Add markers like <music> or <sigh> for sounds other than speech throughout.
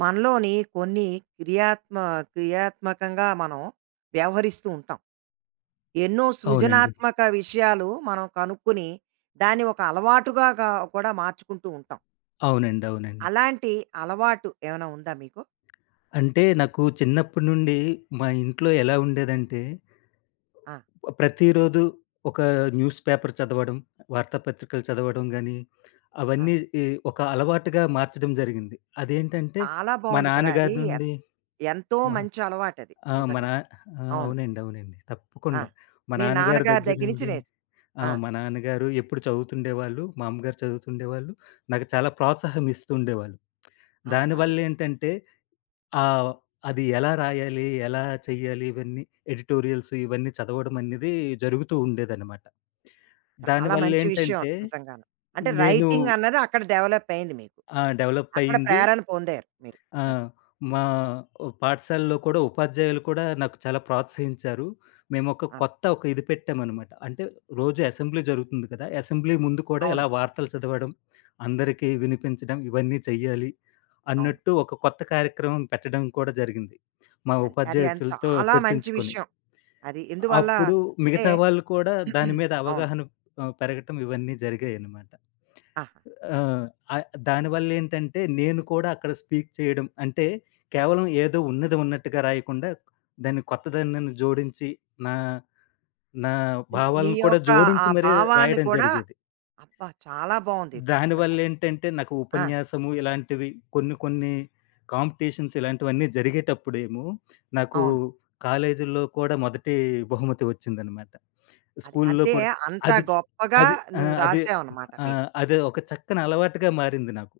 మనలోని కొన్ని క్రియాత్మ క్రియాత్మకంగా మనం వ్యవహరిస్తూ ఉంటాం. ఎన్నో అవునండి. సృజనాత్మక విషయాలు మనం కనుక్కొని, దాన్ని ఒక అలవాటుగా కూడా మార్చుకుంటూ ఉంటాం. అవునండి. అలాంటి అలవాటు ఏమైనా ఉందా మీకు? అంటే నాకు చిన్నప్పటి నుండి మా ఇంట్లో ఎలా ఉండేదంటే, ఆ! ప్రతిరోజు ఒక న్యూస్ పేపర్ చదవడం, వార్తాపత్రికలు చదవడం గానీ, ఆ! అవన్నీ ఈ ఒక అలవాటుగా మార్చడం జరిగింది. అదేంటంటే, చాలా మా బావుంది కదా! అది నాన్నగారి ఎ నుండి ఎంతో మా మంచి అలవాటది ఆ! మా నిజంగా. నా ఆ! అవును. అవునండి. ఆ! తప్పకుండా. మా మీ నాన్నగారి నాన్నగారి దగ్గర దగ్గర నుంచి నుండి ఆ! మా నాన్నగారు ఎప్పుడు చదువుతుండేవాళ్ళు. మా అమ్మగారు చదువుతుండేవాళ్ళు. నాకు చాలా ప్రోత్సాహం ఇస్తూ ఉండేవాళ్ళు. ఆ! అది. దానివల్లేంటంటే ఆ! అది ఎలా రాయాలి, ఎలా చెయ్యాలి, ఇవన్నీ ఎడిటోరియల్స్ ఇవన్నీ చదవడం అనేది జరుగుతూ ఉండేదనమాట. చాలా మంచి విషయం దానివల్లేంటంటే నిజంగాను. అంటే నేను రైటింగ్ అన్నది అక్కడ డెవలప్ అయింది మీకు. డెవలప్ అక్కడ అయింది. ప్రేరణ పొందారు మీరు. ఆ! అది. మా పాఠశాలలో కూడా ఉపాధ్యాయులు కూడా నాకు చాలా ప్రోత్సహించారు. మేమొక ఆ! కొత్త ఒక ఇది పెట్టామనమాట. అంటే రోజు అసెంబ్లీ జరుగుతుంది కదా! అసెంబ్లీ ముందు కూడా అవును. ఇలా వార్తలు చదవడం, అందరికీ వినిపించడం ఇవన్నీ చెయ్యాలి అవును. అన్నట్టు ఒక కొత్త కార్యక్రమం పెట్టడం కూడా జరిగింది. మా అది. అది ఉపాధ్యాయుతులతో చాలా మంచి చర్చించుకొని. విషయం. అది ఎందువల్ల అప్పుడు అంటే మిగతా వాళ్ళు కూడా దాని <clears throat> మీద అవును. అవగాహన పెరగటం ఇవన్నీ జరిగాయనమాట. ఆహా! ఆహ్, ఆహ్, దానివల్లేంటంటే నేను కూడా అక్కడ స్పీక్ చేయడం అంటే కేవలం ఏదో ఉన్నది ఉన్నట్టుగా రాయకుండా దాన్ని కొత్తదనాన్ని జోడించి, నా నా నీ నీ భావాలను కూడా యొక్క ఆ జోడించి మరీ భావాన్ని రాయడం కూడా జరిగేది. అబ్బా! చాలా బావుందిది నిజంగా. దానివల్లేంటంటే, నాకు ఆ! ఉపన్యాసము ఇలాంటివి కొన్ని, కొన్ని కాంపిటీషన్స్ ఇలాంటివన్నీ జరిగేటప్పుడేమో, నాకు అవును. కాలేజీల్లో కూడా మొదటి బహుమతి వచ్చిందనమాట. అది స్కూలులో అంటే కూడా అంత అది చ గొప్పగా అది ఆ! నువ్వు అది రాసావనమాట ఆ! మీరు. అది ఒక చక్కని అలవాటుగా మారింది నాకు.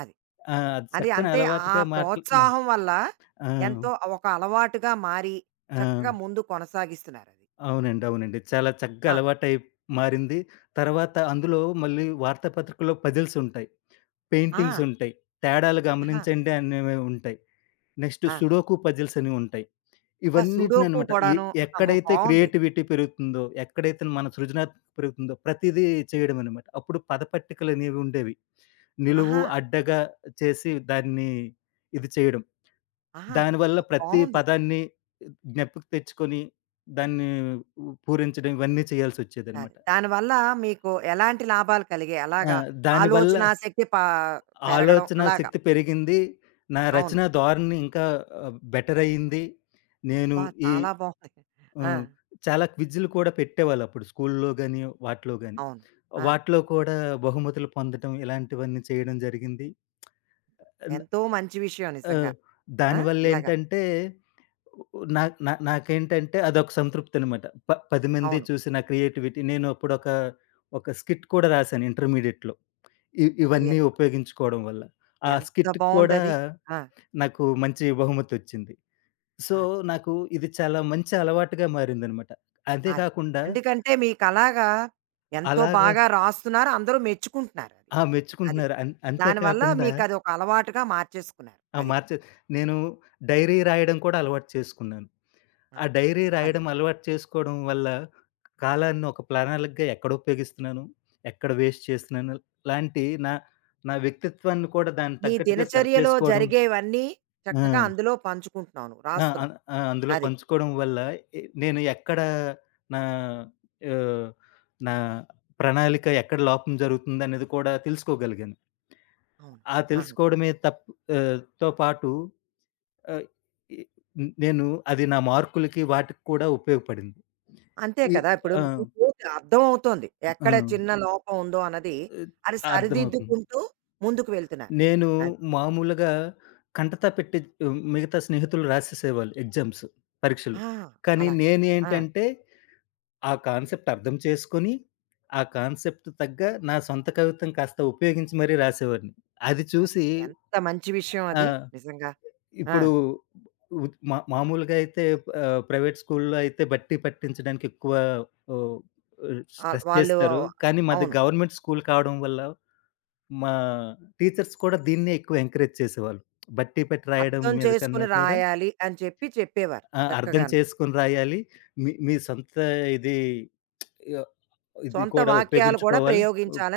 అది. ఆ! అది అది చక్కని అంటే ఆ అలవాటుగా మాట్ల మ ప్రోత్సాహం వల్ల ఆ! ఎంతో ఒక అలవాటుగా మారి ఆ! చక్కగా ముందు కొనసాగిస్తున్నారది. అవునండి. చాలా చక్కగా అవును. అలవాటై మారింది. తర్వాత అందులో మళ్ళీ వార్తాపత్రికలో పజిల్సుంటాయి. ఆ! పెయింటింగ్స్ ఉంటాయి. తేడాలు ఆహా! గమనించండి అనేవి ఉంటాయి. నెక్స్ట్ ఆ! సుడోకు పజిల్స్ అనేవి ఉంటాయి. అబ్బా! సుడోకు ఇవన్నిటిననమాట ఎ కూడాను. అమ్మో! ఎక్కడైతే బావుంది. క్రియేటివిటీ పెరుగుతుందో, ఎక్కడైతే మన సృజనాత్మకత పెరుగుతుందో ప్రతిదీ చేయడం అనమాట. అప్పుడు పదపట్టికలనేవి ఉండేవి. నిలువు, ఆహా! అడ్డగా చేసి దాన్ని ఇది చేయడం. ఆహా! దానివల్ల ప్రతి బావుంది. పదాన్ని జ్ఞప్తికి తెచ్చుకొని దాన్ని పూరించడం ఇవన్నీ అది. చేయాల్సొచ్చేదనమాట. దానివల్ల మీకు ఎలాంటి లాభాలు కలిగాయి? ఆ! అలాగా దానివల్ల ఆలోచనా శక్తి పెరగడం ఆలోచనా అలాగా. శక్తి పెరిగింది. నా అవును. రచనా ధోరణి ఇంకా బెటర్ అయింది. నేను అబ్బా! ఈ చాలా బావుంది. ఆ! హ్మ్. చాలా క్విజ్‌లు కూడా పెట్టేవాళ్ళప్పుడు స్కూల్‌లో గాని, వాటిలో గాని. అవును. ఆ! వాటిలో కూడా బహుమతులు పొందటం ఇలాంటివన్నీ చేయడం జరిగింది. అండ్ ఎంతో మంచి విషయం నిజంగా. ఆహ్, ఆ! ఇలాగా. దానివల్లేంటంటే నా నా నాకేంటంటే అదొక సంతృప్తనమాట. 10 మంది అవును. చూసి నా క్రియేటివిటీ నేను అప్పుడొక ఒక ఒక స్కిట్ కూడా రాశాను ఇంటర్మీడియేట్‌లో. అది ఇవన్నీ ఉపయోగించుకోవడం వల్ల. ఆ ఎంత స్కిట్‌కి కూడా బావుందది. ఆ! నాకు మంచి బహుమతొచ్చింది. సో, అది. నాకు ఇది చాలా మంచి అలవాటుగా మారిందనమాట. అంతే అది. కాకుండా ఎందుకంటే మీకలాగా ఎంతో అలాగా బాగా రాస్తున్నారు. అందరూ మెచ్చుకుంటున్నారు అది. ఆ! అది. మెచ్చుకుంటున్నారు. అంతే దానివల్ల కాకుండా మీకదొక అలవాటుగా మార్చేసుకున్నారు. ఆ! అది. మార్చే నేను డైరీ రాయడం కూడా అలవాటు చేసుకున్నాను. ఆ! ఆ డైరీ అది. రాయడం అలవాటు చేసుకోవడం వల్ల కాలాన్ని ఒక ప్రణాళికగా ఎక్కడ ఉపయోగిస్తున్నాను, ఎక్కడ వేస్ట్ చేస్తున్నాను లాంటి నా వ్యక్తిత్వాన్ని కూడా దానికి నీ తగ్గట్టుగా సరి దినచర్యలో చేసుకోవడం. జరిగేవన్నీ ఆ! చక్కగా అందులో పంచుకుంటున్నావు నువ్వు, ఆ! అన్ రాస్తున్నావు. ఆ! అందులో అది. పంచుకోవడం వల్ల నేను ఎక్కడ నా ఆహ్, నా ప్రణాళిక ఎక్కడ లోపం జరుగుతుందనేది కూడా తెలుసుకోగలిగాను. అవును. ఆ ఆహా! తెలుసుకోవడమే తప్ ఆహ్, తో పాటు ఆహ్, ఇ నేను అది నా మార్కులకి వాటికి కూడా ఉపయోగపడింది. అంతే ఇ కదా! ఇప్పుడు ఆ! మీకు అర్థం అవుతోంది. ఆ! ఎక్కడ చిన్న లోపం ఉందో అన్నది, అది అర్థమవుతుంది. సరిదిద్దుకుంటూ ముందుకు వెళ్తున్నారు. నేను అది. మామూలుగా కంటత పెట్టి మిగతా స్నేహితులు రాసేసేవాళ్ళు ఎగ్జామ్స్, పరీక్షలు. ఆ! కానీ అలాగా. ఆ! నేనేంటంటే ఆ కాన్సెప్ట్ అర్థం చేసుకొని, ఆ కాన్సెప్ట్ తగ్గ నా సొంత కవిత్వం కాస్త ఉపయోగించి మరీ రాసేవాడిని. అది అది. చూసి ఎంత మంచి విషయం ఆ! అది నిజంగా. ఆ! ఇప్పుడు మా మామూలుగా అయితే ప్రైవేట్ స్కూల్‌లో అయితే బట్టి పట్టించడానికి ఎక్కువ ఓహ్, ఆహ్, స్ట్రెస్ వాళ్ళు చేస్తారు. కానీ మాది అవును. గవర్నమెంట్ స్కూల్ కావడం వల్ల మా టీచర్స్ కూడా దీన్నే ఎక్కువ ఎంకరేజ్ చేసేవాళ్ళు. బట్టి పట్టి రాయడం అర్థం మీద కన్నా చేసుకొని కూడా రాయాలి అని చెప్పి చెప్పేవారు అర్థం చక్కగాను. చేసుకొని రాయాలి. మీ మీ సొంత ఇది ఇది సొంత కూడా వాక్యాలు కూడా ఉపయోగించుకోవాలి.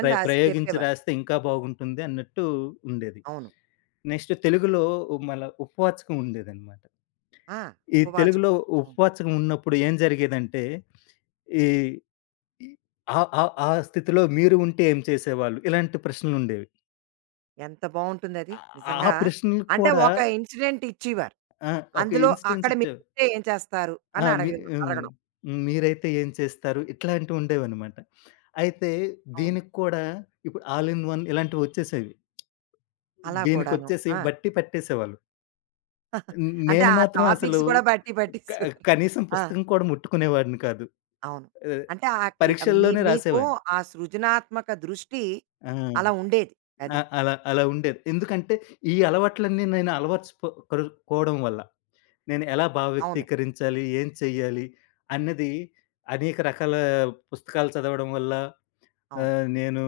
రాసి ప్రయోగించి చెప్పేవారు. రాస్తే ఇంకా బాగుంటుంది అన్నట్టు ఉండేది. అవును. నెక్స్ట్ తెలుగులో మళ్ళా ఉపవాచకం ఉండేదనమాట. ఆ! ఈ ఉపవాచకం. తెలుగులో అవును. ఉపవాచకం ఉన్నప్పుడు ఏం జరిగేదంటే, ఈ ఈ- ఆ ఆ ఆ స్థితిలో మీరు ఉంటే ఏం చేసేవాళ్ళు? ఇలాంటి ప్రశ్నలుండేవి. ఎంత బావుంటుందది. ఆ ఆ నిజంగా. ప్రశ్నలు అంటే కూడా ఒక ఇన్సిడెంట్ ఇచ్చేవారు. ఆ! ఒక అందులో ఇన్స్టెన్స్ అక్కడ ఇచ్చేవి. మీరుంటే ఏం చేస్తారు ఆ! అని మీ హ్మ్. అడగడం. మీరైతే ఏం చేస్తారు? ఇట్లాంటివి ఉండేవనమాట. అయితే అవును. దీనికి కూడా ఇప్పుడు ఆల్ ఇన్ వన్ ఇలాంటివి వచ్చేసేవి. అలా కూడాను. దీనికొచ్చేసి ఆ! బట్టి పట్టేసేవాళ్ళు. అంటే నేను ఆ మాత్రం అసలు టాపిక్స్ కూడా బట్టి క పట్టేసేవారు. కనీసం ఆ! పుస్తకం కూడా ముట్టుకునేవాడిని కాదు. అవును. ఆహ్, అంటే ఆ క్రి మీ పరీక్షల్లోనే మీకు రాసేవాడిని. ఆ సృజనాత్మక దృష్టి ఆ! అలా ఉండేది. అది. అ అలా అలా ఉండేది. ఎందుకంటే ఈ అలవాట్లన్నీ నేను అలవర్చుకో కోరు కోవడం వల్ల నేను ఎలా భావ అవును. వ్యక్తీకరించాలి, ఏం చెయ్యాలి అన్నది అనేక రకాల పుస్తకాలు చదవడం వల్ల అవును. నేను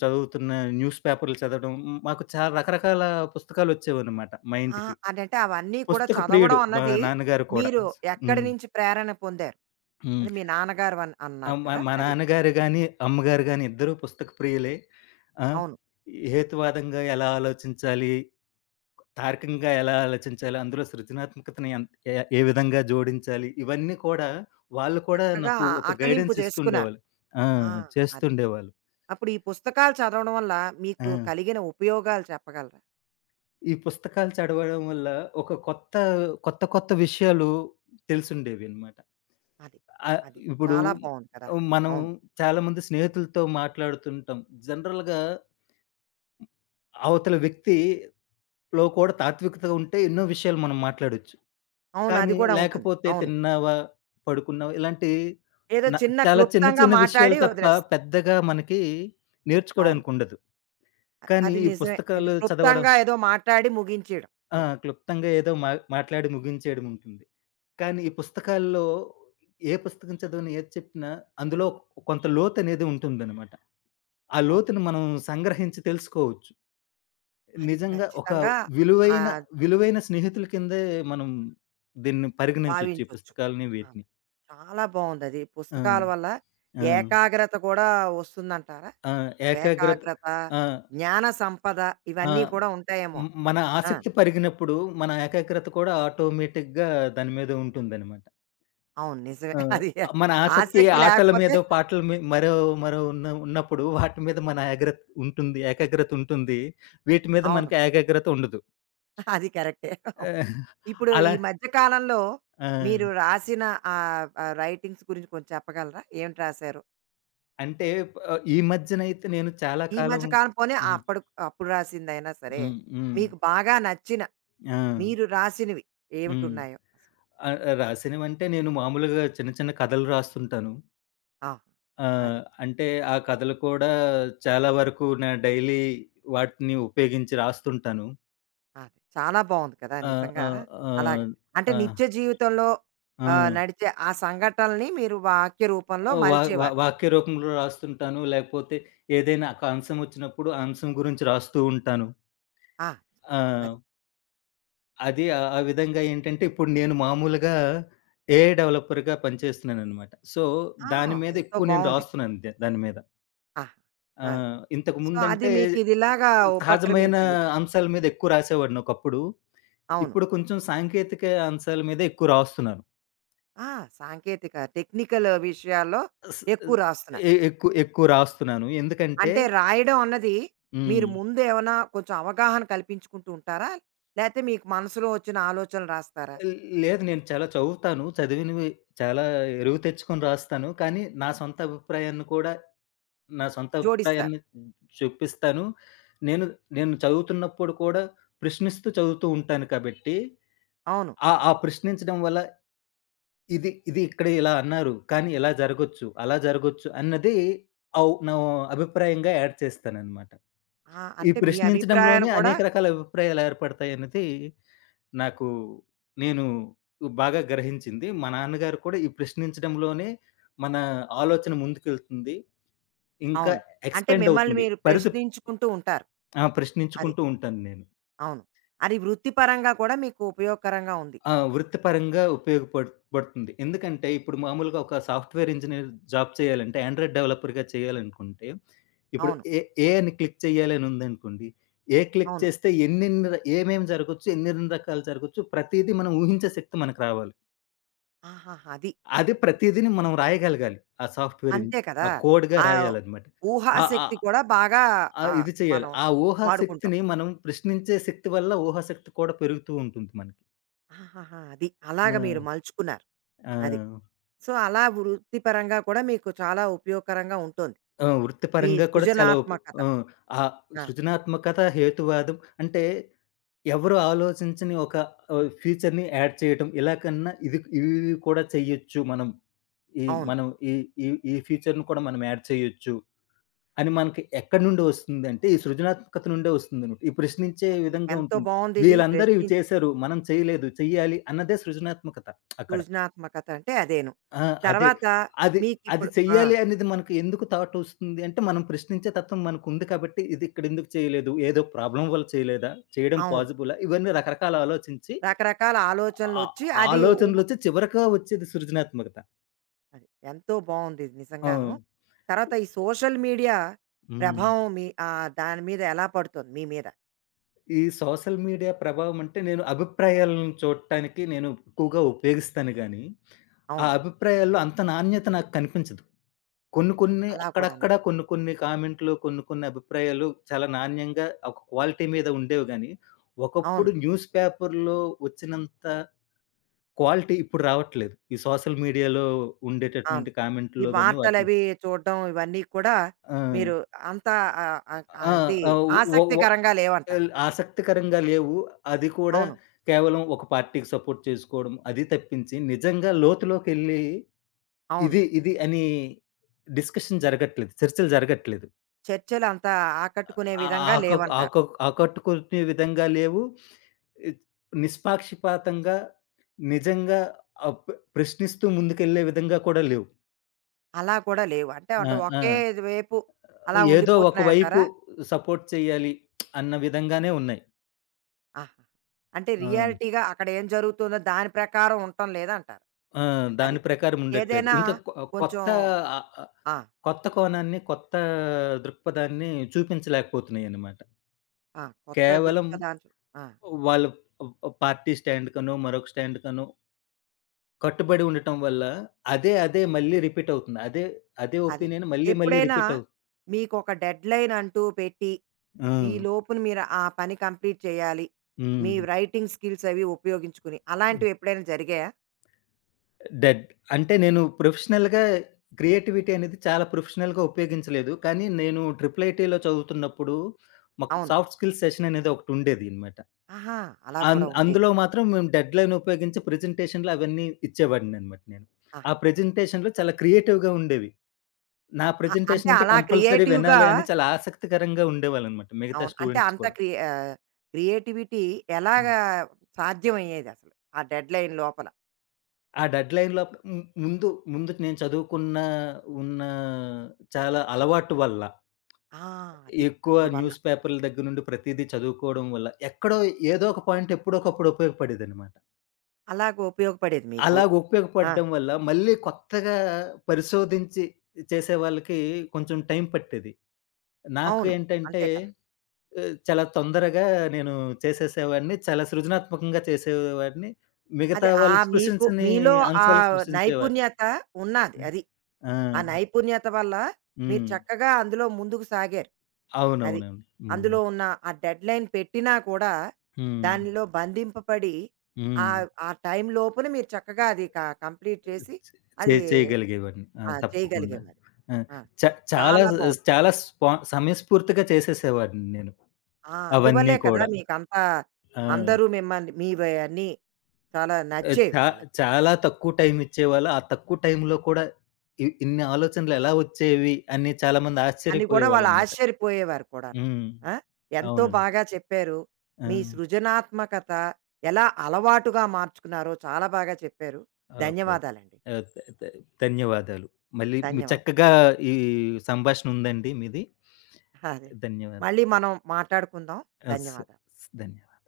చదువుతున్న న్యూస్ పేపర్‌లు చదవడం, మాకు చాలా రకరకాల పుస్తకాలొచ్చేవన్నమాట మా ఆ! ఇంటికి. అదంటే అవన్నీ కూడా పుస్తక ప్రియుడు చదవడం మా అన్నది నాన్నగారు కూడా. మీరు ఎక్కడి హ్మ్. నుంచి ప్రేరణ పొందారు? హ్మ్. అది మీ నాన్నగారు అన్నారు ఆహ్, మా కదా! మా అది. నాన్నగారు గాని, అమ్మగారు గాని ఇద్దరూ పుస్తక ప్రియులే. ఆ! అవును. హేతువాదంగా ఎలా ఆలోచించాలి, తార్కంగా ఎలా ఆలోచించాలి, అందులో సృజనాత్మకతని ఏ ఏ విధంగా జోడించాలి, ఇవన్నీ కూడా వాళ్ళు కూడా చక్కగా నాకు ఒక అకలింపు గైడెన్స్ చేసుకున్నారు. ఇస్తుండేవాళ్ళు. ఆ! ఆ! అది. చేస్తుండేవాళ్ళు. అప్పుడు ఈ పుస్తకాలు చదవడం వల్ల ఆ! మీకు కలిగిన ఉపయోగాలు చెప్పగలరా? ఈ పుస్తకాలు చదవడం వల్ల ఒక కొత్త కొత్త విషయాలు తెలిసుండేవన్నమాట. అది. ఆహ్, అది. ఇప్పుడు చాలా బావుంది కదా! మనం అవును. చాలామంది స్నేహితులతో మాట్లాడుతుంటాం. జనరల్‌గా అవతల వ్యక్తిలో కూడా తాత్వికత ఉంటే ఎన్నో విషయాలు మనం మాట్లాడొచ్చు. అవును. అది కానీ కూడా ఉంటుంది. లేకపోతే అవును. తిన్నావా? పడుకున్నావా? ఇలాంటి ఏదో న చిన్న చాలా చిన్న క్లుప్తంగా చిన్న మాటాడి విషయాలు తప్ప వదిలేస్తాం. పెద్దగా మనకి అవును. నేర్చుకోవడానికి ఉండదు. కానీ అది ఈ నిజమే. అంటే పుస్తకాలు చదవడం క్లుప్తంగా ఏదో మాట్లాడి ముగించేయడం. ఆ! అది. క్లుప్తంగా ఏదో మాట్లాడి ముగించేయడం ఉంటుంది. కానీ ఈ పుస్తకాల్లో ఏ పుస్తకం చదవని ఏది చెప్పినా అందులో కొంత లోతనేది ఉంటుందనమాట. ఆ అవును. లోతుని మనం సంగ్రహించి తెలుసుకోవచ్చు. అది నిజంగా ఒక ఖచ్చితంగా విలువైన, ఆహ్, విలువైన స్నేహితుల కిందే మనం దీన్ని పరిగణించొచ్చు ఈ భావించొచ్చు. పుస్తకాలని ఆ! వీటిని. చాలా బావుందది. ఆ! పుస్తకాల వల్ల ఆ! ఏకాగ్రత కూడా వస్తుందంటారా? ఆ! ఏకాగ్రత ఏకాగ్రత, ఆ! జ్ఞాన సంపద ఆ! ఇవన్నీ కూడా ఉంటాయేమో. మ్ మన ఆ! ఆసక్తి పరిగినప్పుడు మన ఏకాగ్రత కూడా ఆటోమేటిక్‌గా దాని మీద ఉంటుందనమాట. అవును. నిజమే. ఆ! అది మన ఆసక్తి ఆసక్తి ఆటల లేకపోతే మీదో, పాటల మీ మరో మరో ఉన్న ఉన్నప్పుడు వాటి మీద మన ఏగ్రత్ ఉంటుంది. ఏకాగ్రత ఉంటుంది. వీటి మీద అవును. మనకి ఏకాగ్రత ఉండదు. అది కరెక్టే. అవును. ఆహ్, ఇప్పుడు అలా ఈ మధ్య కాలంలో ఆ! మీరు రాసిన ఆహ్, ఆహ్, రైటింగ్స్ గురించి కొంచెం చెప్పగలరా? ఏమిటి రాసారు? అంటే ఆహ్, ఈ మధ్యనైతే నేను చాలా ఈ కాలం. మధ్య కాలం పోనీ హ్మ్. అప్పుడు అప్పుడు రాసిందైనా సరే, హ్మ్. హ్మ్. మీకు బాగా నచ్చిన ఆ! మీరు రాసినవి హ్మ్. ఏమిటున్నాయో అసలు? ఆహ్, రాసినవంటే నేను మామూలుగా చిన్న చిన్న కథలు రాస్తుంటాను. ఆ! అది. అంటే ఆ కథలు కూడా చాలా వరకు నా డైలీ వాటిని ఉపయోగించి రాస్తుంటాను. అది. చాలా బావుంది కదా! ఆ! ఆ! నిజంగా. ఆ! అలాగా. అంటే ఆ! నిత్య జీవితంలో ఆ! ఆహ్, నడిచే ఆ సంఘటనల్ని మీరు వాక్య రూపంలో వా వా మలిచేవారు. వాక్య రూపంలో రాస్తుంటాను. లేకపోతే ఏదైనా ఒక అంశం వచ్చినప్పుడు ఆ అంశం గురించి రాస్తూ ఉంటాను. ఆ! అది. ఆ! అది ఆ ఆ విధంగా ఏంటంటే, ఇప్పుడు నేను మామూలుగా ఏఐ డెవలపర్‌గా పనిచేస్తున్నాననమాట. సో, ఆ! దాని మీద ఎంతో ఎక్కువ నేను బావుంది. రాస్తున్నాను దాని మీద. ఆహా! అది. ఇంతకు సో, అది ముందంటే మీకు ఇది ఇలాగా సహజమైన ఉపక్రమించింది. అంశాల మీద ఎక్కువ రాసేవాడిని ఒకప్పుడు. అవును. ఇప్పుడు కొంచెం సాంకేతిక అంశాల మీద ఎక్కువ రాస్తున్నాను. ఆ! సాంకేతిక టెక్నికల్ విషయాల్లో అస్ ఎక్కువ రాస్తున్నారు. ఎ ఎక్కువ ఎక్కువ రాస్తున్నాను. ఎందుకంటే అంటే రాయడం అన్నది మీరు హ్మ్. ముందు ఏమైనా కొంచెం అవగాహన కల్పించుకుంటూ ఉంటారా? లేతే మీకు మనసులో వచ్చిన ఆలోచనలు రాస్తారా? ల్ లేదు. నేను చాలా చదువుతాను. చదివినవి చాలా ఎరువు తెచ్చుకొని రాస్తాను. కానీ నా సొంత జోడిస్తారు. అభిప్రాయాన్ని చూపిస్తాను. నేను నేను చదువుతున్నప్పుడు కూడా ప్రశ్నిస్తూ చదువుతూ ఉంటాను కాబట్టి, అవును. ఆ ఆ ప్రశ్నించడం వల్ల ఇది ఇది ఇక్కడ ఇలా అన్నారు. కానీ ఇలా జరగొచ్చు, అలా జరగొచ్చు అన్నది నా అభిప్రాయంగా యాడ్ చేస్తాననమాట. ఆ! ఈ అంటే మీ అభిప్రాయాన్ని ప్రశ్నించడంలోనే కూడా అనేక రకాల అభిప్రాయాలు ఏర్పడతాయన్నది నాకు నేను బాగా గ్రహించింది. మా నాన్నగారు కూడా ఈ ప్రశ్నించడంలోనే మన ఆలోచన ముందుకెళ్తుంది. ఇంకా అవును. అంటే ఎక్స్‌పాండ్ మిమ్మల్ని అవుతుంది. మీరు పరిధి. ప్రశ్నించుకుంటూ ఉంటారు. అది. ప్రశ్నించుకుంటూ ఉంటాను నేను. అవును. అది వృత్తిపరంగా కూడా మీకు ఉపయోగకరంగా ఉంది. వృత్తిపరంగా పడుతుంది. ఎందుకంటే ఇప్పుడు మామూలుగా ఒక సాఫ్ట్‌వేర్ ఇంజినీర్ జాబ్ చేయాలంటే ఆండ్రాయిడ్ డెవలపర్‌గా చేయాలనుకుంటే, ఇప్పుడు అవును. ఏ ఏ అని క్లిక్ చేయాలి అని ఉందనుకోండి. ఏ క్లిక్ అవును. చేస్తే ఏమేమి జరగొచ్చు, ఎన్నెన్ని రకాలు జరగొచ్చు, ప్రతీదీ మనం ఊహించే శక్తి మనకు రావాలి. ఆహాహా! అది. అది ప్రతీదీని మనం రాయగలగాలి. ఆ సాఫ్ట్‌వేర్ ఇన్ అంతే కదా! ఆ కోడ్‌గా ఆ రాయాలన్నమాట. ఆహ్, ఊహాశక్తి ఆహ్, కూడా బాగా ఆహ్, ఆహ్, ఇది చేయాలి. మనం ఆ వాడుకుంటాం. ఊహాశక్తిని మనం ప్రశ్నించే శక్తి వల్ల ఊహాశక్తి కూడా పెరుగుతూ ఉంటుంది మనకి. ఆహాహా! అది. అలాగ మీరు ఆ! మలుచుకున్నారు. ఆ! అది. సో, అలా వృత్తిపరంగా కూడా మీకు చాలా ఉపయోగకరంగా ఉంటుంది. ఆ! మీ వృత్తిపరంగా కూడా చాలా ఉప్ సృజనాత్మకత. ఆ! ఆ ఆ! సృజనాత్మకత, హేతువాదం అంటే ఎవరు ఆలోచించని ఒక ఫీచర్‌ని యాడ్ చేయటం. ఇలా కన్నా ఇవి కూడా చెయ్యొచ్చు మనం. ఈ అవును. మనం ఈ ఈ ఈ ఫీచర్‌ని కూడా మనం యాడ్ చేయొచ్చు అని మనకి ఎక్కడి నుండి వస్తుందంటే, ఈ సృజనాత్మకత నుండే వస్తుందన్నమాట. ఈ ప్రశ్నించే అంతే. విధంగా ఎంతో ఉంటుంది. బావుందిది వీళ్ళందరూ ఇవి ప్రశ్నించి చేశారు. మనం చేయలేదు. చెయ్యాలి అన్నదే సృజనాత్మకత అక్కడ. సృజనాత్మకత అంటే అదేను. ఆ! అదే. తర్వాత అది అది మీకిప్పుడు ఆ! చెయ్యాలి అనేది మనకు ఎందుకు థాట్ వస్తుంది అంటే, మనం ప్రశ్నించే తత్వం మనకుంది కాబట్టి, ఇది ఇక్కడ ఎందుకు చేయలేదు? ఏదో ప్రాబ్లమ్ వల్ల చేయలేదా? చేయడం అవును. పాజిబులా? ఇవన్నీ రకరకాల ఆలోచించి, రకరకాల ఆ ఆలోచనలొచ్చి అది ఆలోచనలొచ్చి చివరగా వచ్చేది సృజనాత్మకత. అది. ఎంతో బావుంది ఇది ఆ! నిజంగాను. తర్వాత ఈ సోషల్ మీడియా హ్మ్. ప్రభావం మీ ఆహ్, దాని మీద ఎలా పడుతుంది మీ మీద? ఈ సోషల్ మీడియా ప్రభావం అంటే నేను అభిప్రాయాలను చూడటానికి నేను ఎక్కువగా ఉపయోగిస్తాను గానీ, ఆ అవును. అభిప్రాయాల్లో అంత నాణ్యత నాకు కనిపించదు. కొన్ని ఆ! కొన్ని అలా కూడాను. అక్కడక్కడ కొన్ని కొన్ని కామెంట్‌లు, కొన్ని కొన్ని అభిప్రాయాలు చాలా నాణ్యంగా ఒక క్వాలిటీ మీద ఉండేవి గానీ, ఒకప్పుడు అవును. న్యూస్ పేపర్‌లో వచ్చినంత క్వాలిటీ ఇప్పుడు రావట్లేదు. ఈ సోషల్ మీడియాలో అవును. ఉండేటటువంటి ఈ కామెంట్‌లో గాని వాటిలో. వార్తలవి చూడడం ఇవన్నీ కూడా ఆ! మీరు అంతా ఆహ్, ఆహ్, ఆ! అది ఆ! వ వ ఆసక్తికరంగా లేవంటారు. ఎల్ ఆసక్తికరంగా లేవు. అది కూడా అవును. కేవలం ఒక పార్టీకి సపోర్ట్ చేసుకోవడం అది తప్పించి, నిజంగా లోతులోకెళ్ళి అవును. ఇది అని డిస్కషన్ జరగట్లేదు. చర్చలు జరగట్లేదు. చర్చలు అంత ఆకట్టుకునే ఆహ్, విధంగా ఆక లేవంటారు. ఆక ఆకట్టుకునే విధంగా లేవు. ఇద్ నిష్పాక్షిపాతంగా నిజంగా ఆహ్, ప్ర ప్రశ్నిస్తూ ముందుకెళ్ళే విధంగా కూడా లేవు. అలా కూడా లేవు. అంటే ఆ! అంటే ఆ! ఒకే వైపు అలా ఏదో ఒకవైపు ఉండిపోతున్నాయంటారా? సపోర్ట్ చేయాలి అన్న విధంగానే ఉన్నాయి. ఆహా! అంటే ఆ! రియాలిటీగా అక్కడ ఏం జరుగుతుందో దాని ప్రకారం ఉండటం లేదంటారు. ఆ! అది. దాని ప్రకారం ఉండట్లేదు. ఏదైనా ఇంకా కొంచెం కొత్త ఆహ్, ఆహ్, ఆ! కొత్త కోణాన్ని, కొత్త దృక్పథాన్ని చూపించలేకపోతున్నాయన్నమాట. ఆ! కొత్త కేవలం దృక్పథాంచు ఆ! వాళ్ళు ఆహ్, పార్టీ స్టాండ్ కనో, మరొక స్టాండ్ కనో కట్టుబడి ఉండటం వల్ల అదే మళ్ళీ రిపీట్ అవుతుంది. అదే అదే. ఒపీనియన్ మళ్ళీ, మళ్ళీ ఎప్పుడైనా రిపీట్ అవుతుంది. మీకొక డెడ్‌లైన్ అంటూ పెట్టి, ఆ! ఈ లోపున మీరు ఆ పని కంప్లీట్ చేయాలి. హ్మ్. మీ రైటింగ్ స్కిల్స్ అవి ఉపయోగించుకుని, అలాంటివి ఎప్పుడైనా జరిగాయా? డెడ్ అంటే నేను ప్రొఫెషనల్‌గా క్రియేటివిటీ అనేది చాలా ప్రొఫెషనల్‌గా ఉపయోగించలేదు. కానీ నేను ట్రిపుల్ ఐటీలో చదువుతున్నప్పుడు మాకు అవును. సాఫ్ట్ స్కిల్స్ సెషన్ అనేది ఒకటి ఉండేదన్నమాట. ఆహా! అలా కూడా ఉండేది. అందులో మాత్రం మేము డెడ్‌లైన్ ఉపయోగించి ప్రెజెంటేషన్‌లు అవన్నీ ఇచ్చేవాడిననమాట నేను. ఆ ఆహా! ప్రెజెంటేషన్‌లు చాలా క్రియేటివ్‌గా ఉండేవి. నా అంటే ప్రెజెంటేషన్ అంటే అలా కంపల్సరీ క్రియేటివ్‌గా వినాలి అని చాలా ఆసక్తికరంగా ఉండేవాళ్ళనమాట మిగతా అవును. అంటే స్టూడెంట్స్ అంత కూడా. ఆహ్, క్రియేటివిటీ హ్మ్. ఎలాగా సాధ్యమయ్యేదసలు? ఆ డెడ్‌లైన్ లోపల? ఆ డెడ్‌లైన్ లోపల ముందు ముందు నేను చదువుకున్న ఉన్న చాలా అలవాటు వల్ల, ఆ! అది. ఎక్కువ అందువల్ల. న్యూస్ పేపర్‌ల దగ్గర నుండి ప్రతీదీ చదువుకోవడం వల్ల, ఎక్కడో ఏదో ఒక పాయింట్ ఎప్పుడోకప్పుడు ఉపయోగపడేదనమాట. అలాగ ఉపయోగపడేది మీకు. అలాగ ఆ! ఉపయోగపడడం వల్ల మళ్ళీ కొత్తగా పరిశోధించి చేసే వాళ్ళకి కొంచెం టైం పట్టేది. నాకు అవును. ఏంటంటే అంతే కదా! చాలా తొందరగా నేను చేసేసేవాడిని. చాలా సృజనాత్మకంగా చేసేవాడిని. అదే మిగతా వాళ్ళు ఆహ్, మీకు సృశించని మీలో ఆ అంశాలు సృష్టించేవాడిని. నైపుణ్యత ఉన్నాది అది. ఆ! ఆ నైపుణ్యత వల్ల మీరు హ్మ్. చక్కగా అందులో ముందుకు సాగారు. అది. అవునవునండి. హ్మ్. అందులో ఉన్న ఆ డెడ్‌లైన్ పెట్టినా కూడా హ్మ్. దానిలో బంధింపబడి హ్మ్. ఆహ్, ఆ టైం లోపున మీరు చక్కగా అది క కంప్లీట్ చేసి చే అది చేయగలిగేవాడిని. ఆ! తప్పకుండా. చేయగలిగేవారు. ఆ! ఆ! చ చాలా చాలా బావుంది. చాలా స్పా సమయస్ఫూర్తిగా చేసేసేవాడిని నేను. ఆ! అవన్నీ అందువల్లే కదా! కూడా. మీకంతా ఆ! అందరూ మిమ్మల్ని మీవన్నీ చాలా ఆహ్, నచ్చేవి చా వాళ్ళకి. చాలా తక్కువ టైమ్ ఇచ్చేవాళ్ళు. ఆ తక్కువ టైమ్‌లో కూడా ఇన్ని ఆలోచనలు ఎలా వచ్చేవి అని చాలామంది అని కూడా వాళ్ళు ఆశ్చర్యపోయేవాళ్ళన్నమాట. ఆశ్చర్యపోయేవారు కూడాను. హ్మ్. ఆ! ఎంతో అవునండి. బాగా చెప్పారు. ఆ! మీ సృజనాత్మకత ఎలా అలవాటుగా మార్చుకున్నారో చాలా బాగా చెప్పారు. ఓకే. ధన్యవాదాలండి. ఆహ్, ధ ధ ధన్యవాదాలు. మళ్ళీ మీ ధన్యవాదాలు. చక్కగా ఈ సంభాషణ ఉందండి మీది. అదే. ధన్యవాదాలు. మళ్ళీ మనం మాట్లాడుకుందాం. ఆ! స ధన్యవాదాలు. స్ ధన్యవాదాలు.